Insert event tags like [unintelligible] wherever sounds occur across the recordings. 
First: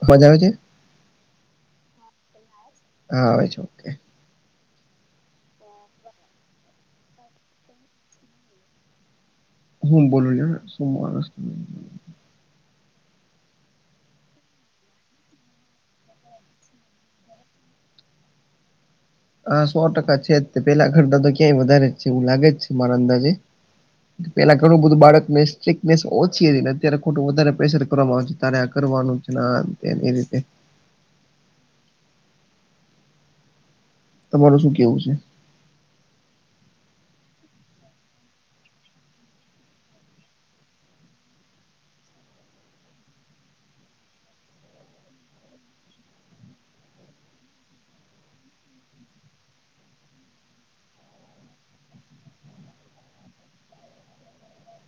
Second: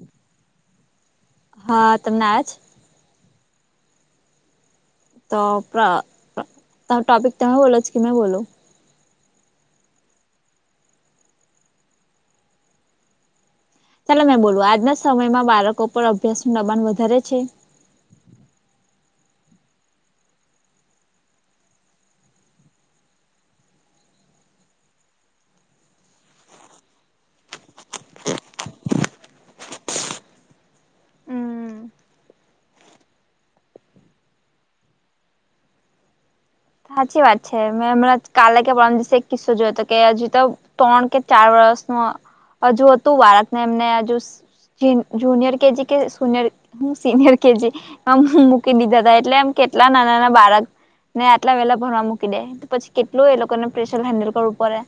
[unintelligible] હા તમને આજ હા જ ઓકે તો પ્ર ત ટપિક તમે બોલો છ કે મેં બોલો હું બોલું [unintelligible] ચાલો મેં બોલું આજના સમયમાં બાળકો પર અભ્યાસનું દબાણ વધારે છે? હા સો ટકા છે જ પેલા ઘરતા તો ક્યાંય વધારે જ છે એવું લાગે જ છે મારા અંદાજે. પેલા ઘણું બધું બાળક સ્ટીકનેસ ઓછી હતીને અત્યારે ખોટું વધારે પ્રેશર કરવામાં આવે છે. તારે આ કરવાનું છે ના આ રીતે. તમારું શું કેવું છે? સાચી વાત છે મેં હમણાં કાલે કે પરમ દિવસે એક કિસ્સો જોયો હતો કે હજી તો ત્રણ કે ચાર વર્ષનું હજુ હતું વારકને એમને હજુ જ જુનિયર કે કેજી કે સુનિયર હું સીનિયર કે કેજી. મૂકી દીધા હતા એટલે એમ કેટલા નાના નાના બાળકને કેટલા વેલા ભરવા મૂકી દે તો પછી કેટલુંએ લોકોને પ્રેશર હેન્ડલ કરવું પડે.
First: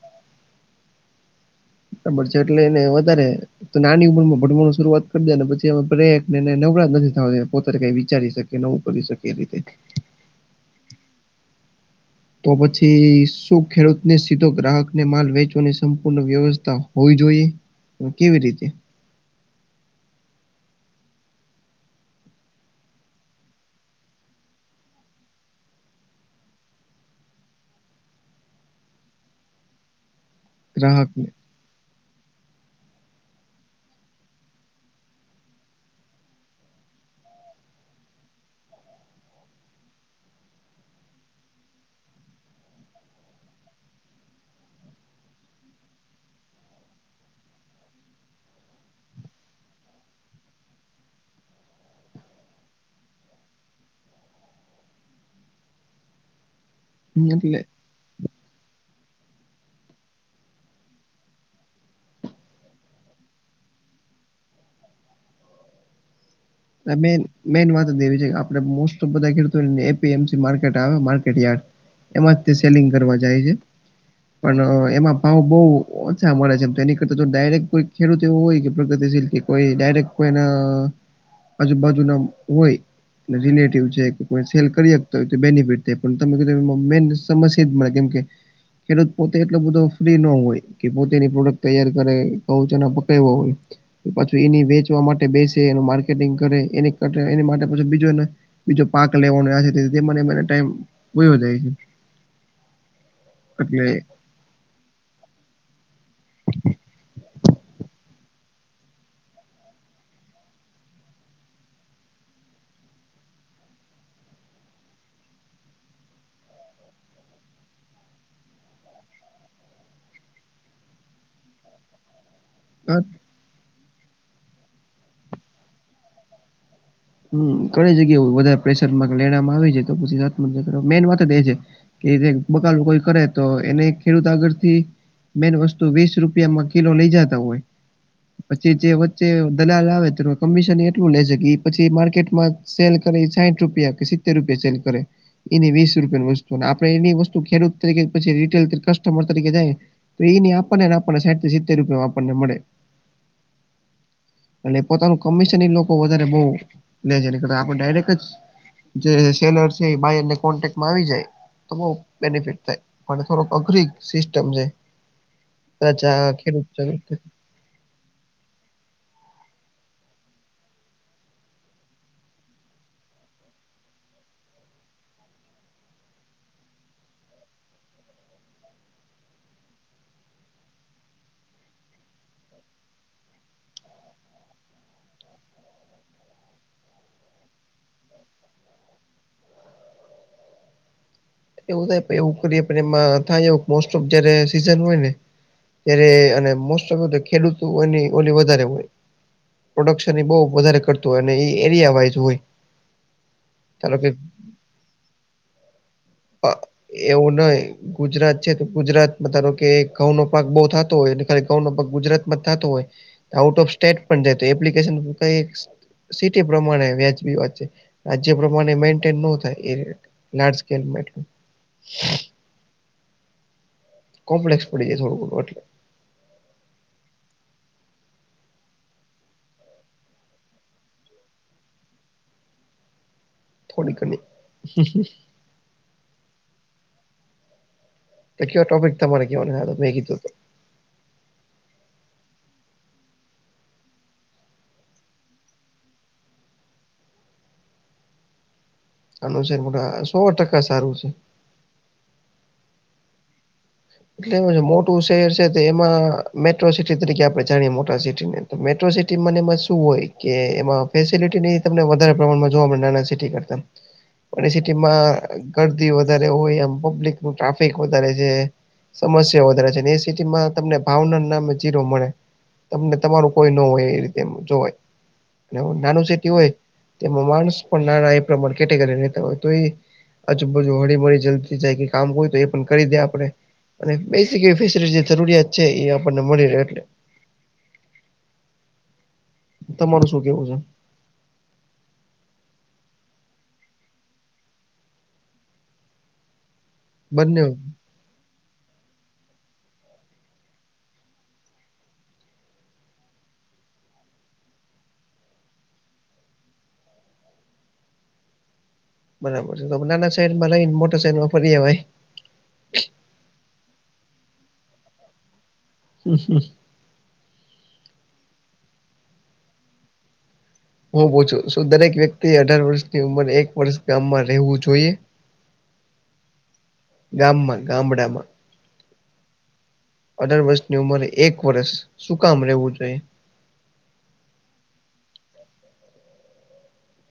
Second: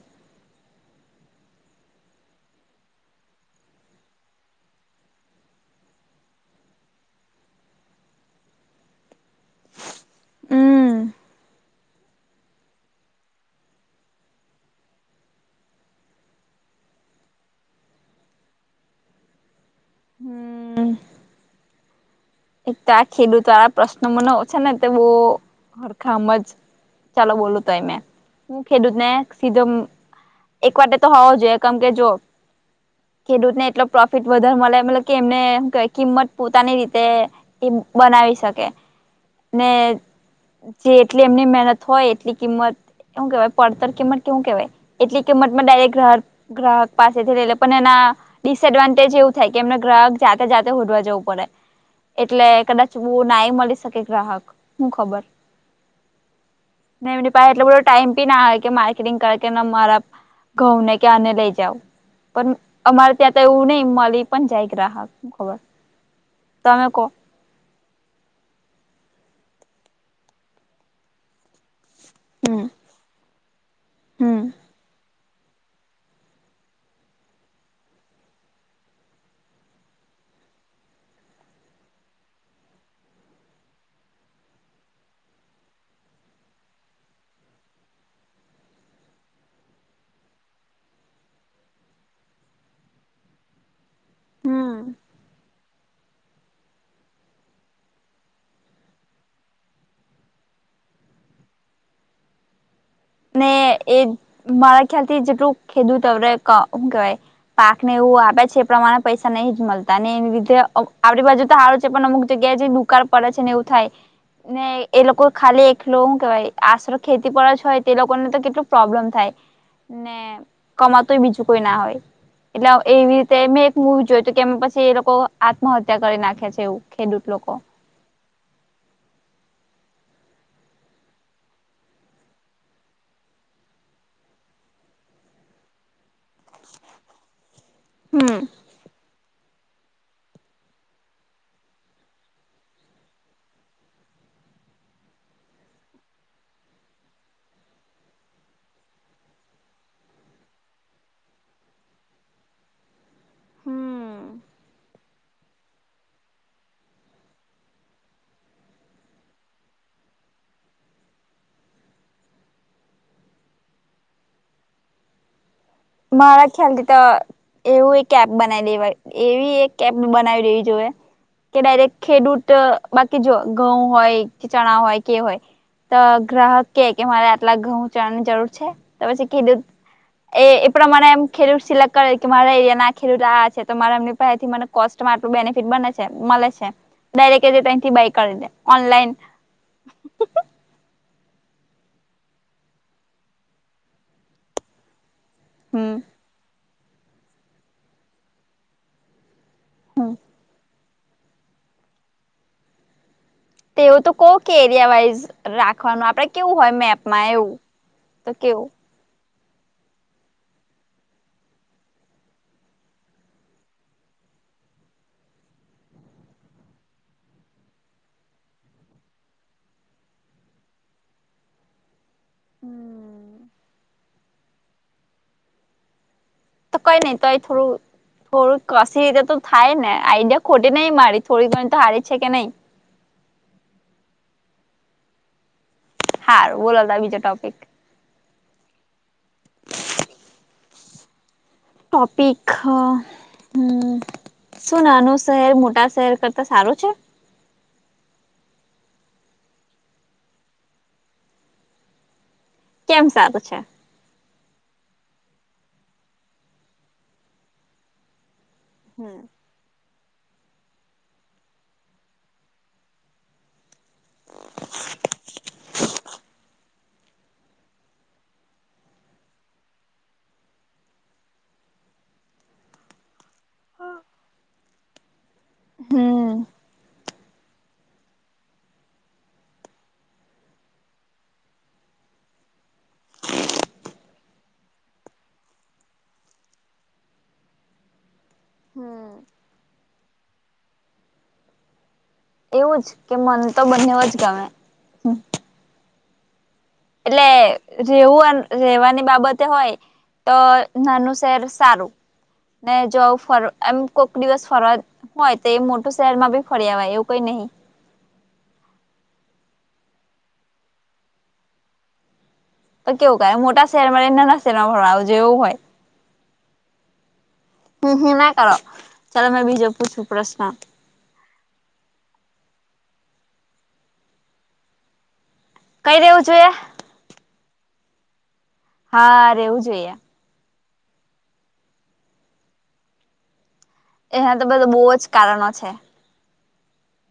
બરાબર છે એટલે એને વધારે તો નાની ઉંમર માં ભણવાનું શરૂઆત કરી દે પછી એ પ્રને નવરા નથી થવા પોતાનું કઈ વિચારી શકે. કે નવું કરી શકે એ રીતે હમ. તો પછી શું ખેડૂતને સીધો ગ્રાહકને માલ વેચવાની સંપૂર્ણ વ્યવસ્થા હોવી જોઈએ. હ કેવી રીતે? હમ. એક તો આ ખેડૂત વાળા પ્રશ્ન મન છે ને તે બોવ હરખા સમજ ચાલો બોલું તોય મેં હું ખેડૂતને સીધો એકવાર તો ગ્રાહકને હોવો જોઈએ કેમ કે જો ખેડૂતને એટલો પ્રોફિટ વધારે મળે મતલબ કે એમને કિંમત પોતાની રીતે એ બનાવી શકે ને જે એટલી એમની મહેનત હોય એટલી કિંમત એવું કેહેવાય પડતર કિંમત કેવું કેહેવાય એટલી કિંમતમાં ડાયરેક્ટ ગ્રાહક પાસેથી લઈલે પણ એના ડિસએડવાન્ટેજ એવું થાય કે એમને ગ્રાહક જાતે જાતે હોધવા જવું પડે. એટલે કદાચ બોવ નાઈ મળી શકે ગ્રાહક હું ખબર મેં એમની પાહે એટલે એટલો બધો ટાઈમ પી ના આવે કે માર્કેટિંગ કર મારા ઘઉં ને કે આ લઈ જાવ. પણ અમારે ત્યાં તો એવું નહી મળી પણ જાય ગ્રાહક શું ખબર તમે. મેન વાત એવી છે કે આપડે મોસ્ટ બધા ખેડૂતોને એપીએમસી માર્કેટ આવે માર્કેટ યાર્ડ એમાં જ તે હમ સેલિંગ કરવા જાય છે. હમ પણ એમાં ભાવ બહુ ઓછા મળે છેમ તો એની કરતા ડાયરેક્ટ કોઈ ખેડૂત એવું હોય કે પ્રગતિશીલ કે કોઈ ડાયરેક્ટ કોઈના આજુબાજુ ના હોય. રિલેટિવ છે કે કોઈ સેલ કરી શકતો હોય તો બેનિફિટ થ પણ તમે જો મેન સમસ્યા જ મળ કેમ કે ખેડૂત પોતે એટલો બધો ફ્રી ન હોય કે પોતેની પ્રોડક્ટ તૈયાર કરે [unintelligible] હોય. પાછી એની હમ વેચવા માટે બેસે એનું માર્કેટ માર્કેટિંગ કરે એની કરતો બીજો બીજો પાક લેવાનો આજે તે છે વયો જાય છે. ને એટલે એ મારા ખ્યાલ થી જેટલું ખેધું ત હું કેવાય. પાક ને એવું આપે છે એ પ્રમાણે પૈસા નહી જ મળતા ને એવી રીધે આપણી બાજુ તો હ પણ અમુક જગ્યાએ જે દુકાળ પડે છે ને એવું થાય. ને એ લોકો ખાલી એકલો હું કેવાય આશરો ખેતી પર જ હોય. તે લોકોને તો કેટલું પ્રોબ્લેમ થાય ને કમાતુંય બીજું કોઈ ના હોય. એટલે આ એવી રીતે મેં એક મૂવી જોયું હતું કે પછી એ લોકો આત્મહત્યા કરી નાખ્યા છે એવું ખેડૂત લોકો હમ ઘણી જગ્યા વધારે પ્રેશરમાં લેવામાં આવે છે તો પછી [unintelligible] મેન વાત એ છે. કે જે બબાલ બબાલ કોઈ કરે તો એને ખેડૂત આગળથી મેન વસ્તુ વીસ રૂપિયામાં કિલો લઇ જતા હોય હમ્મ. પછી જે વચ્ચે દલાલ આવે તો કમિશન એટલું લે છે પછી માર્કેટમાં સેલ કરે સાહીઠ રૂપિયા કે સિત્તેર રૂપિયા સેલ કરે. એની વીસ રૂપિયાની વસ્તુ અને આપડે એની વસ્તુ ખેડૂત તરીકે પછી રીટેલ કસ્ટમર તરીકે જાય તો એની આપણને આપણને સાઠ થી સિતેર રૂપિયામાં આપણને મળે. હમ એટલે પોતાનું કમિશન લોકો વધારે બહુ લે છે આપડે ડાયરેક્ટ જ જે સેલર છે એ બાયરના કોન્ટેકમાં આવી જાય. તો બઉ બેનિફિટ થાય પણ થોડક અઘરી સિસ્ટમ છે. [unintelligible] મારા ખેડૂત ખ્યાલથી તો [unintelligible] એવું એક એપ બનાવી દેવાય એવી એક એપ બનાવી લેવી જોઈએ કે ડાયરેક્ટ ખેડૂત બાકી જો ઘઉં હોય ચણા હોય કે હોય તો ગ્રાહક કે કે મારે આટલા ઘઉં ચણાની જરૂર છે તો પછી ખેડૂત એ પ્રમાણે એમ ખેડૂત સિલેક્ટ કરે કે મારા એરિયાના ખેડૂત આ છે તો મારા એમની પાહેથી મને કોસ્ટ માં આટલું બેનિફિટ બને છે મળે છે [unintelligible] બાઈ કર લે ઓનલાઇન એવું થાય એવું કરીએ પણ એમાં થાય મોસ્ટ ઓફ જયારે સીઝન હોય ને હમ ત્યારે અને મોસ્ટ ઓફ ખેડૂતો એની ઓલી વધારે હોય. પ્રોડક્શન એ બહ વધારે કરતું હોય અને એ એરિયા વાઈઝ હોય. તેવું તો કો કે એરિયા વાઈઝ રાખવાનું આપડે કેવું હોય મેપમાં એવું નહી ગુજરાત છે તો ગુજરાત ધારોકે ઘઉં નો પાક બઉુ થતો હોય ખાલી ઘઉં નો પાક ગુજરાતમાં જ થતો હોય આઉટ ઓફ સ્ટેટ પણ જાતું હોય એપ્લિકેશન કઈ સિટી પ્રમાણે વ્યાજબી વાત છે રાજ્ય પ્રમાણે મેન્ટેન ન થાય એ લાર્જ સ્કેલ [unintelligible] હમ કોમ્પ્લેસ પડી જાય થોડો એટલે તો કઈ નહી તોય થોડું થોડું કસીટ તો થાયને આઈડિયા ખોટે નય મારી થોડી ઘણી તો હારી છે કે નહી થોડી ઘણી હારુ બોલાતા બીજો ટોપિક તો કે ટોપિક તમારે કેવાનું [unintelligible] મેં કીધું તે ટોપિક હા હમ્મ શું નાનું શહેર મોટા શહેર કરતા સારું છે? સારું છે મોટા સો ટકા સારું છે. કેમ સારુ છે એટલે એ મોટું શહેર છે એમાં મેટ્રો સિટી તરીકે આપણે જાણીએ મોટા સિટી માં તો મેટ્રો સિટી હમ મેં ને એમાં શું હોય કે એમાં ફેસલટી તમને વધારે પ્રમાણમાં જોવા મળે નાના સિટી કરતા. અને સિટીમાં ગરદી વધારે હોય એમ પબ્લિક નું ટ્રાફિક વધારે છે સમસ્યા વધારે છે એ સિટીમાં તમને ભાવના નામે જીરો મળે. તમને તમારું કોઈ ન હોય એ રીતે જોવાય નાનું સેટી હમ હોય તેમાં માણસ પણ નાના એ પ્રમાણે કેટેગરીતા હોય તો એ આજુબાજુ હળી મળી જલ્દી જાય કે કામ હોય તો એ પણ કરી દે આપણે. અને બેસિક એવી ફેસલટી જરૂરિયાત છે એ આપણને મળી રહે એટલે હમ્મ. તમારું શું કેવું છે. એવું જ કે મન તો બંને જ ગમે એટલે બંને રેવુંન રેવાની બાબતે હોય તો નાનું શેર સારું. ને જો ફર એમ કોક દિવસ ફરવા હોય તો એ મોટું શહેરમાં બી ફરી અવાય એવું કઈ નહી. બરાબર છે તો નાના શહેરમાં રહીને મોટા શહેરમાં ફરી અવાય. તો કેવુ કાઈ મોટા શહેરમાં રહીને નાના શહેરમાં પણ જેવું હોય. હમ્મ- હમ હમ ના કરો ચલો મેં બીજો પૂછું પ્રશ્ન. હું પૂછું શું દરેક વ્યક્તિએ અઢાર વર્ષની ઉમરે એક વરસ ગામમાં રહેવું જોઈએ? કઈ રેવું જોઈએ? ગામમાં ગામડામાં હા રેવું જોઈએ. અઢાર વર્ષની ઉંમરે એક વરસ શું કામ રેવું જોઈએ? એના તો બધાં બહુ જ કારણો છે.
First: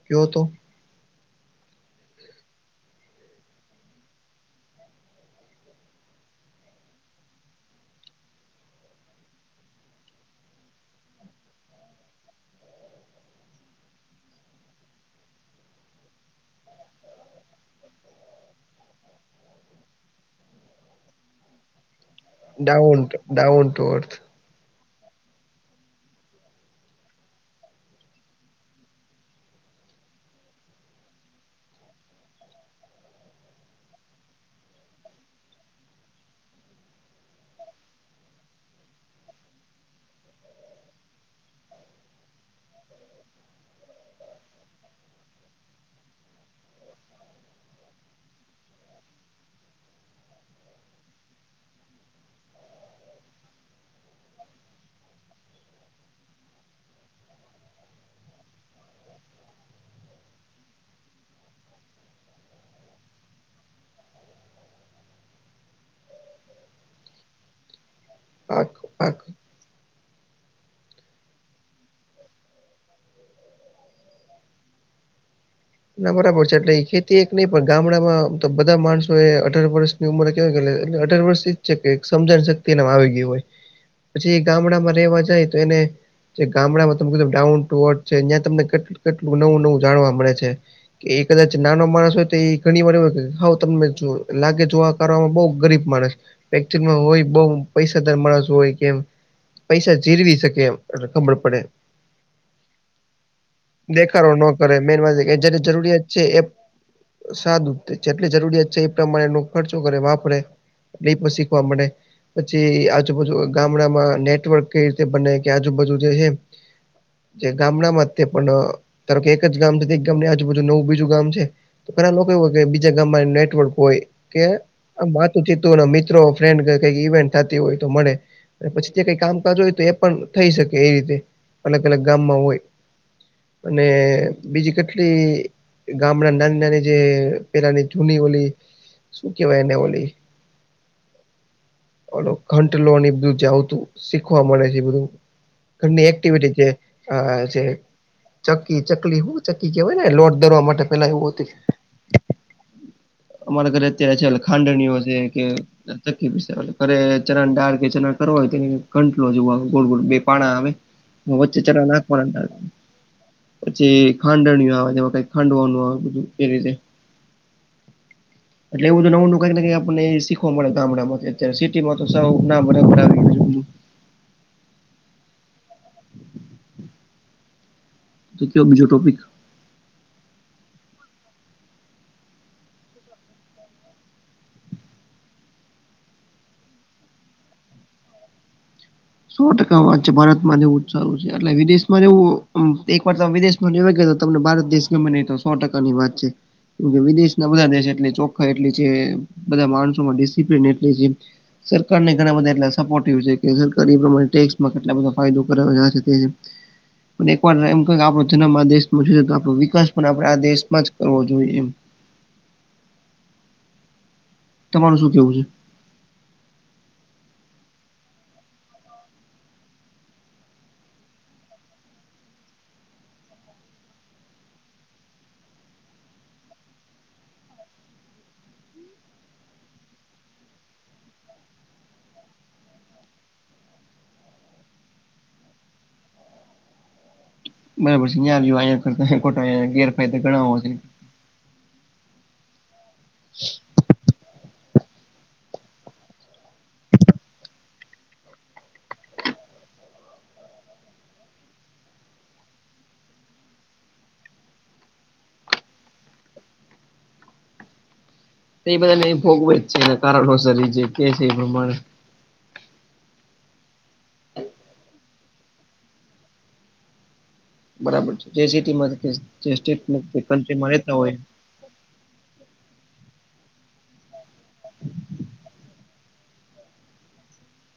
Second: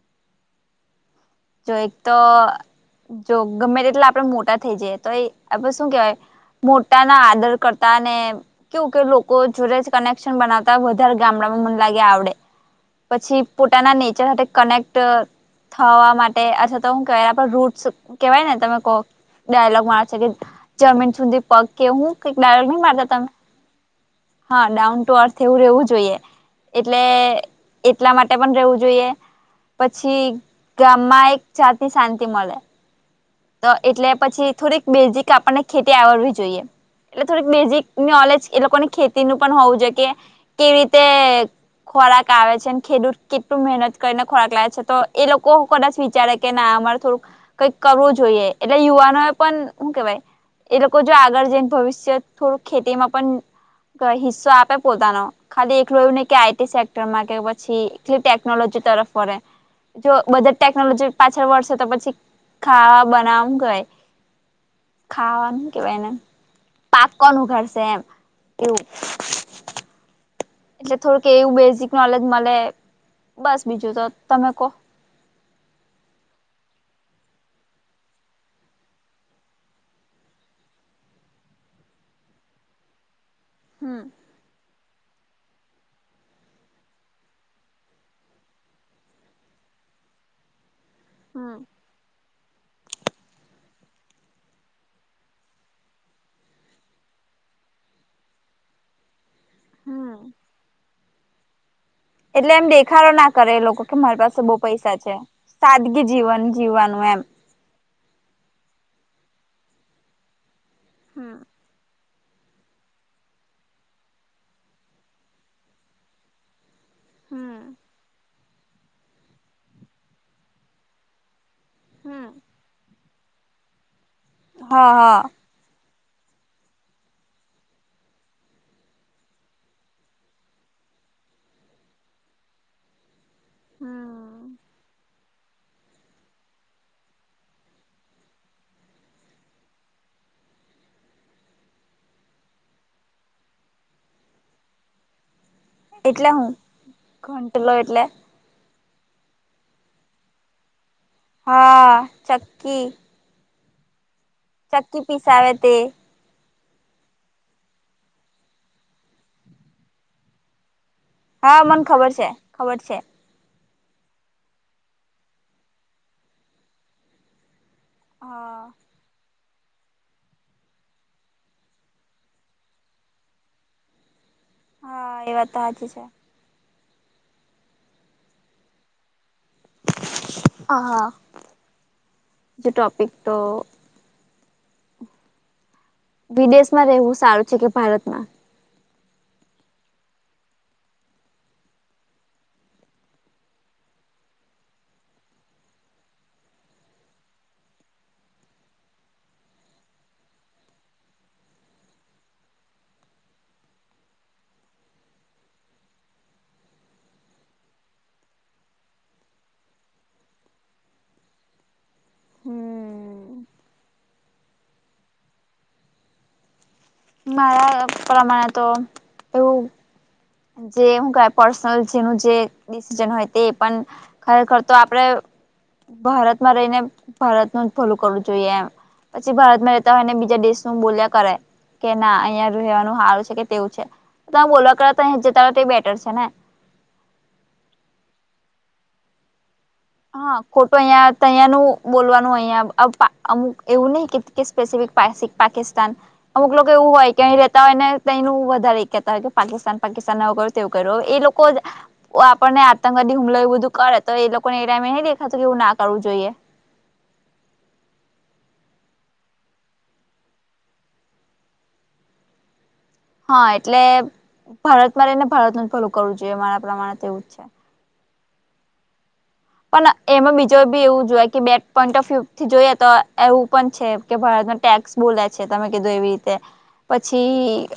ક્યો તો જો એક તો જો ગમે તેટલા આપડે મોટા થઈ જઈએ તો એ આપે શું કેવાય મોટાના આદર કરતાને કેવું કે લોકો જોડે જ કનેક્શન બનાવતા વધારે ગામડામાં મને લાગે આવડે. પછી પોતાના નેચર હાથે કનેક્ટ થવા મા ટે અથવા તો હું કેવાય આપણે રૂટસ કેવાય ને તમે કો ડાયલોગમાં છે, કે જમીન સુધી પગ કે હું કંઈક ડાયલોગ નહી ડાઉન મારતા તમે ડાઉન ટુ અર્થ હા ડાઉન ટુ અર્થ એવું રહેવું જોઈએ. એટલે એટલા માટે પણ રહેવું જોઈએ, પછી માં એક જાતની શાંતિ મલે. તો એટલે પછી થોડીક બેઝીક આપણને ખેતી આવડવી જોઈએ. એટલે થોડીક બેઝિક નોલેજ એ લોકોને ખેતીનું પન હોવું જોઈએ કે કેવી રીતે ખોરાક આવે છે ને ખેડૂત કેટલું મહેનત કરીને ખોરાક લાવે છે, તો એ લોકો કદાચ વિચારે કે ના અમારે થોડુંક કંઈક કરવું જોઈએ એટલે યુવાનો એ પણ હું કેવાય એ લોકો જો આગળ જઈને ભવિષ્ય થોડું ખેતીમાં પણ હિસ્સો આપે પોતાનો ખાલી એકલુ એવું નહીં કે આઈટી સેક્ટરમાં કે પછી એકલી ટેકનોલોજી તરફ વળે. જો બધા ટેકનોલોજી પાછળ વર્ષે તો પછી ખાવા બનાવ હું કેવાય ખાવાનું હું કેવાય એને પાકવાનું ઉઘાડશે એમ પાક એવું પાક એટલે થોડુંક એવું બેઝિક નોલેજ મલે. બસ બીજું તો તમે કો ના બરાબર છે, એટલે ઈ ખેતી એક નહીં પણ ગામડામાં ઓમ તો બધા માણસોએ અઢાર વર્ષ ની ઉંમરે કેવાય કે એટલે અઢાર વર્ષની જ છે કે એક સમજણ શક્તિ એનામાં આવી ગી હોય. હમ્મ પછી ગામડામાં રેવા જાય તો એને જે ગામડામાં તમે કીધું ડાઉન ટુ અર્થ છે ત્યાં તમને કેટલ કેટલું નવું નવું જાણવા મળે છે. કે એ કદાચ હમ નાનો માણસ હોય, તો એ ઘણી વાર એવું કે હાવ તમને જો લાગે જોવા કરવામાં બહુ ગરીબ, માણસ એક્ચ્યુઅલમાં હોય બઉ પૈસાદાર માણસ હોય કે એમ- પૈસા હમ જીરવી શકે એમ એટલે ખબર પડે એમ એટલે એમ દેખાડો ના કરે એ લોકો કે મારી પાસે ન બહુ કરે પૈસા મેન છે. વાત એ કે જેની જરૂરિયાત સાદગી છે એ જીવન જીવવાનું એમ. સાદું જ તે જેટલી જરૂરિયાત છે, એ પ્રમાણેનો ખર્ચો કરે, વાપરે એટલે એ પણ હમ શીખવા મળે. પછી આજુબાજુ ગામડામા, નેટવર્ક કઈ રીતે બને કે આજુબાજુ જે હે જે હમ ગામડામાં જ તે પણ ધારો કે એક જ ગામ છે તે એક ગામની આજુબાજુ નવું બીજું ગામ છે. તો પેલા લોકો એવું હમ હોય કે બીજા ગામમાં નેટવર્ક હોય કે હા આમ હા વાતું ચિતુ તું ને મિત્રો ફ્રેન્ડ કે કંઈક ઇવેન્ટ થાતી હોય તો મળે. પછી ત્યા કાઈ [unintelligible] હોય તો એ પણ થઈ શકે એ રીતે. અલગ અલગ ગામમાં હોય અને બીજી ગામડાની નાની નાની જે પેલાની જૂની ઓલી શું કેવાય એને ઓલી ઓલો ઘંટ લો [unintelligible] શીખવા મળે છે, બધું ઘરની એટલે એક્ટિવિટી હું જે જે ઘંટલો એટલે ચક્કી ચકલી હું ચક્કી કેવાય ને લોટ દરવા માટે પેલા એવું હતું. હા ચક્કી અમારા ઘરે અત્યારે [unintelligible] ખાંડણીઓ ચક્કી છે કે પીસાવે તે [unintelligible] અરે ચણાની ડાળ કે ચરણ કરવો હોય [unintelligible] ઘંટલો જો ગોળ ગોળ બે પાણા આવે હા મને ખબર છે ખબર છે [unintelligible] પછી ખાંડણીય આવે તેમાં કઈક ખાંડવાનું આવે બધું એ રીતે. હા એટલે એવું [unintelligible] [unintelligible] ગામડામાંથી અત્યારે સિટીમાં તો [unintelligible] ના મળે હા એ વાત તો હાચી છે. [unintelligible] બીજો ટોપિક હા હા જો ટોપિક તો વિદેશમાં રહેવું સારું છે કે ભારતમાં? સો ટકા વાત છે. ભારતમાં [unintelligible] જ સારું છે. એટલે વિદેશમાં રેવું એક વાર વિદેશ [unintelligible] તમને ભારત દેશ ગમે નઈ તો સો ટકા ની વાત છે. કે વિદેશના બધા દેશ જેટલી ચોખ્ખા એટલી જે બધા માણસોમાં ડિસિપ્લન એટલી જે સરકાર ને ઘણા બધા એટલા સપોર્ટિવ છે કે [unintelligible] ટેક્સમાં કેટલા બધા ફાયદો કરે પણ એક વાર એમ [unintelligible] આપડો જન્મ આ દેશ [unintelligible] આપડો વિકાસ પણ આપણે આ દેશમાં જ કરવો જોઈએ એમ. હમ તમાર શું કેવું છે? મારા પ્રમાણે તો એવું જે હું [unintelligible] પર્સનલ જેનું જે ડિસિજન હોય તે પણ ખરેખર તો આપડે ભારતમાં રહીને ભારતનું જ ભલું કરવું જોઈએ એમ. પછી ભારતમાં રહેતા હોય ને બીજા દેશનું બોલ્યા કરે કે ના અહિયાં રહેવાનું હારું છે કે તેવું છે. [unintelligible] જતા હો તે બેટર છે ને. બરાબર છે [unintelligible] હા હોય છે. ખોટું અહિયાં [unintelligible] બોલવાનું અહિયાં અમુક એવું નહિ કે [unintelligible] પાકિસ્તાન અમુક લોકો એવું હોય કે અહીં રહેતા હોય ને તયનું વધારે કેતા હોય કે પાકિસ્તાન પાકિસ્તાન [unintelligible] [unintelligible] એ લોકો જ આપણને આતંકવાદી હુમલા એવું બધું કરે તો એ લોકો [unintelligible] ના કરવું જોઈએ. તો એ બધાને ભોગવે જ છે. એને કારણોસર એ જે કે છે એ પ્રમાણે હા એટલે ભારતમાં રહીને ભારતનું જ ભલું કરવું જોઈએ મારા પ્રમાણે એવું જ છે. બરાબર છે જે સિટીમાં પણ એમાં બીજો બી એવું જોય કે બે [unintelligible] થી જોઈએ તો એવું પણ છે કે ભારતમાં ટેક્સ બોલે છે. તમે કીધું એવી રીતે પછી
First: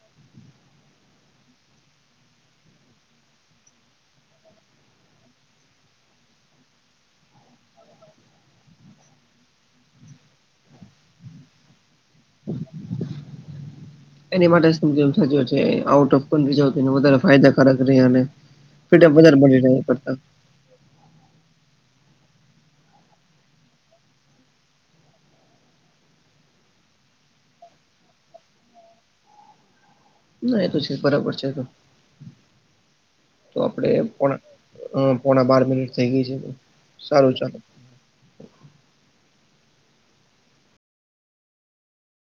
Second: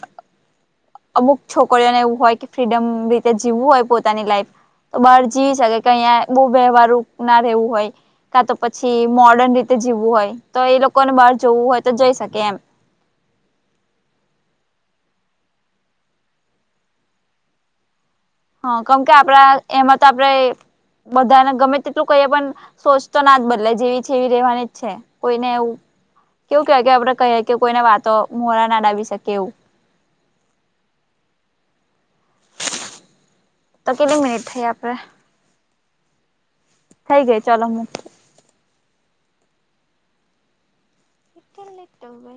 અમુક છોકરીઓને એવું હોય કે ફ્રીડમ રીતે જીવું હોય પોતાની લાઈફ તો બહાર [unintelligible] વ્યવહારરૂપ ના રહેવું હોય કા તો પછી મોર્ડર્ન રીતે જીવું હોય. તો એ લોકોને બહાર જવું હોય તો જઈ શકે એમ. [inaudible] એની માટે [unintelligible] આઉટ ઓફ [unintelligible] વધારે ફાયદાકારક રેય અને હા કમ કે ફ્રીડમ વધારે આપડા મળી રહે એમાં તો કરતા આપડે બધાને ગમે તેટલું કહીએ પણ સોચ તો ના જ બદલે જેવી છે એવી રેવાની જ છે. કોઈને એવું કેવું કહેવા આપડે કહીએ કે કોઈને વાતો [unintelligible] શકી એવું ના એ તો છે બરાબર છે તો તો આપડે કેટલી પણ મિનિટ થઈ આપડે અ પોણા બાર મિનિટ થઈ ગઈ છે થઈ ગઈ ચાલો હું કેટ લેટ ભાઈ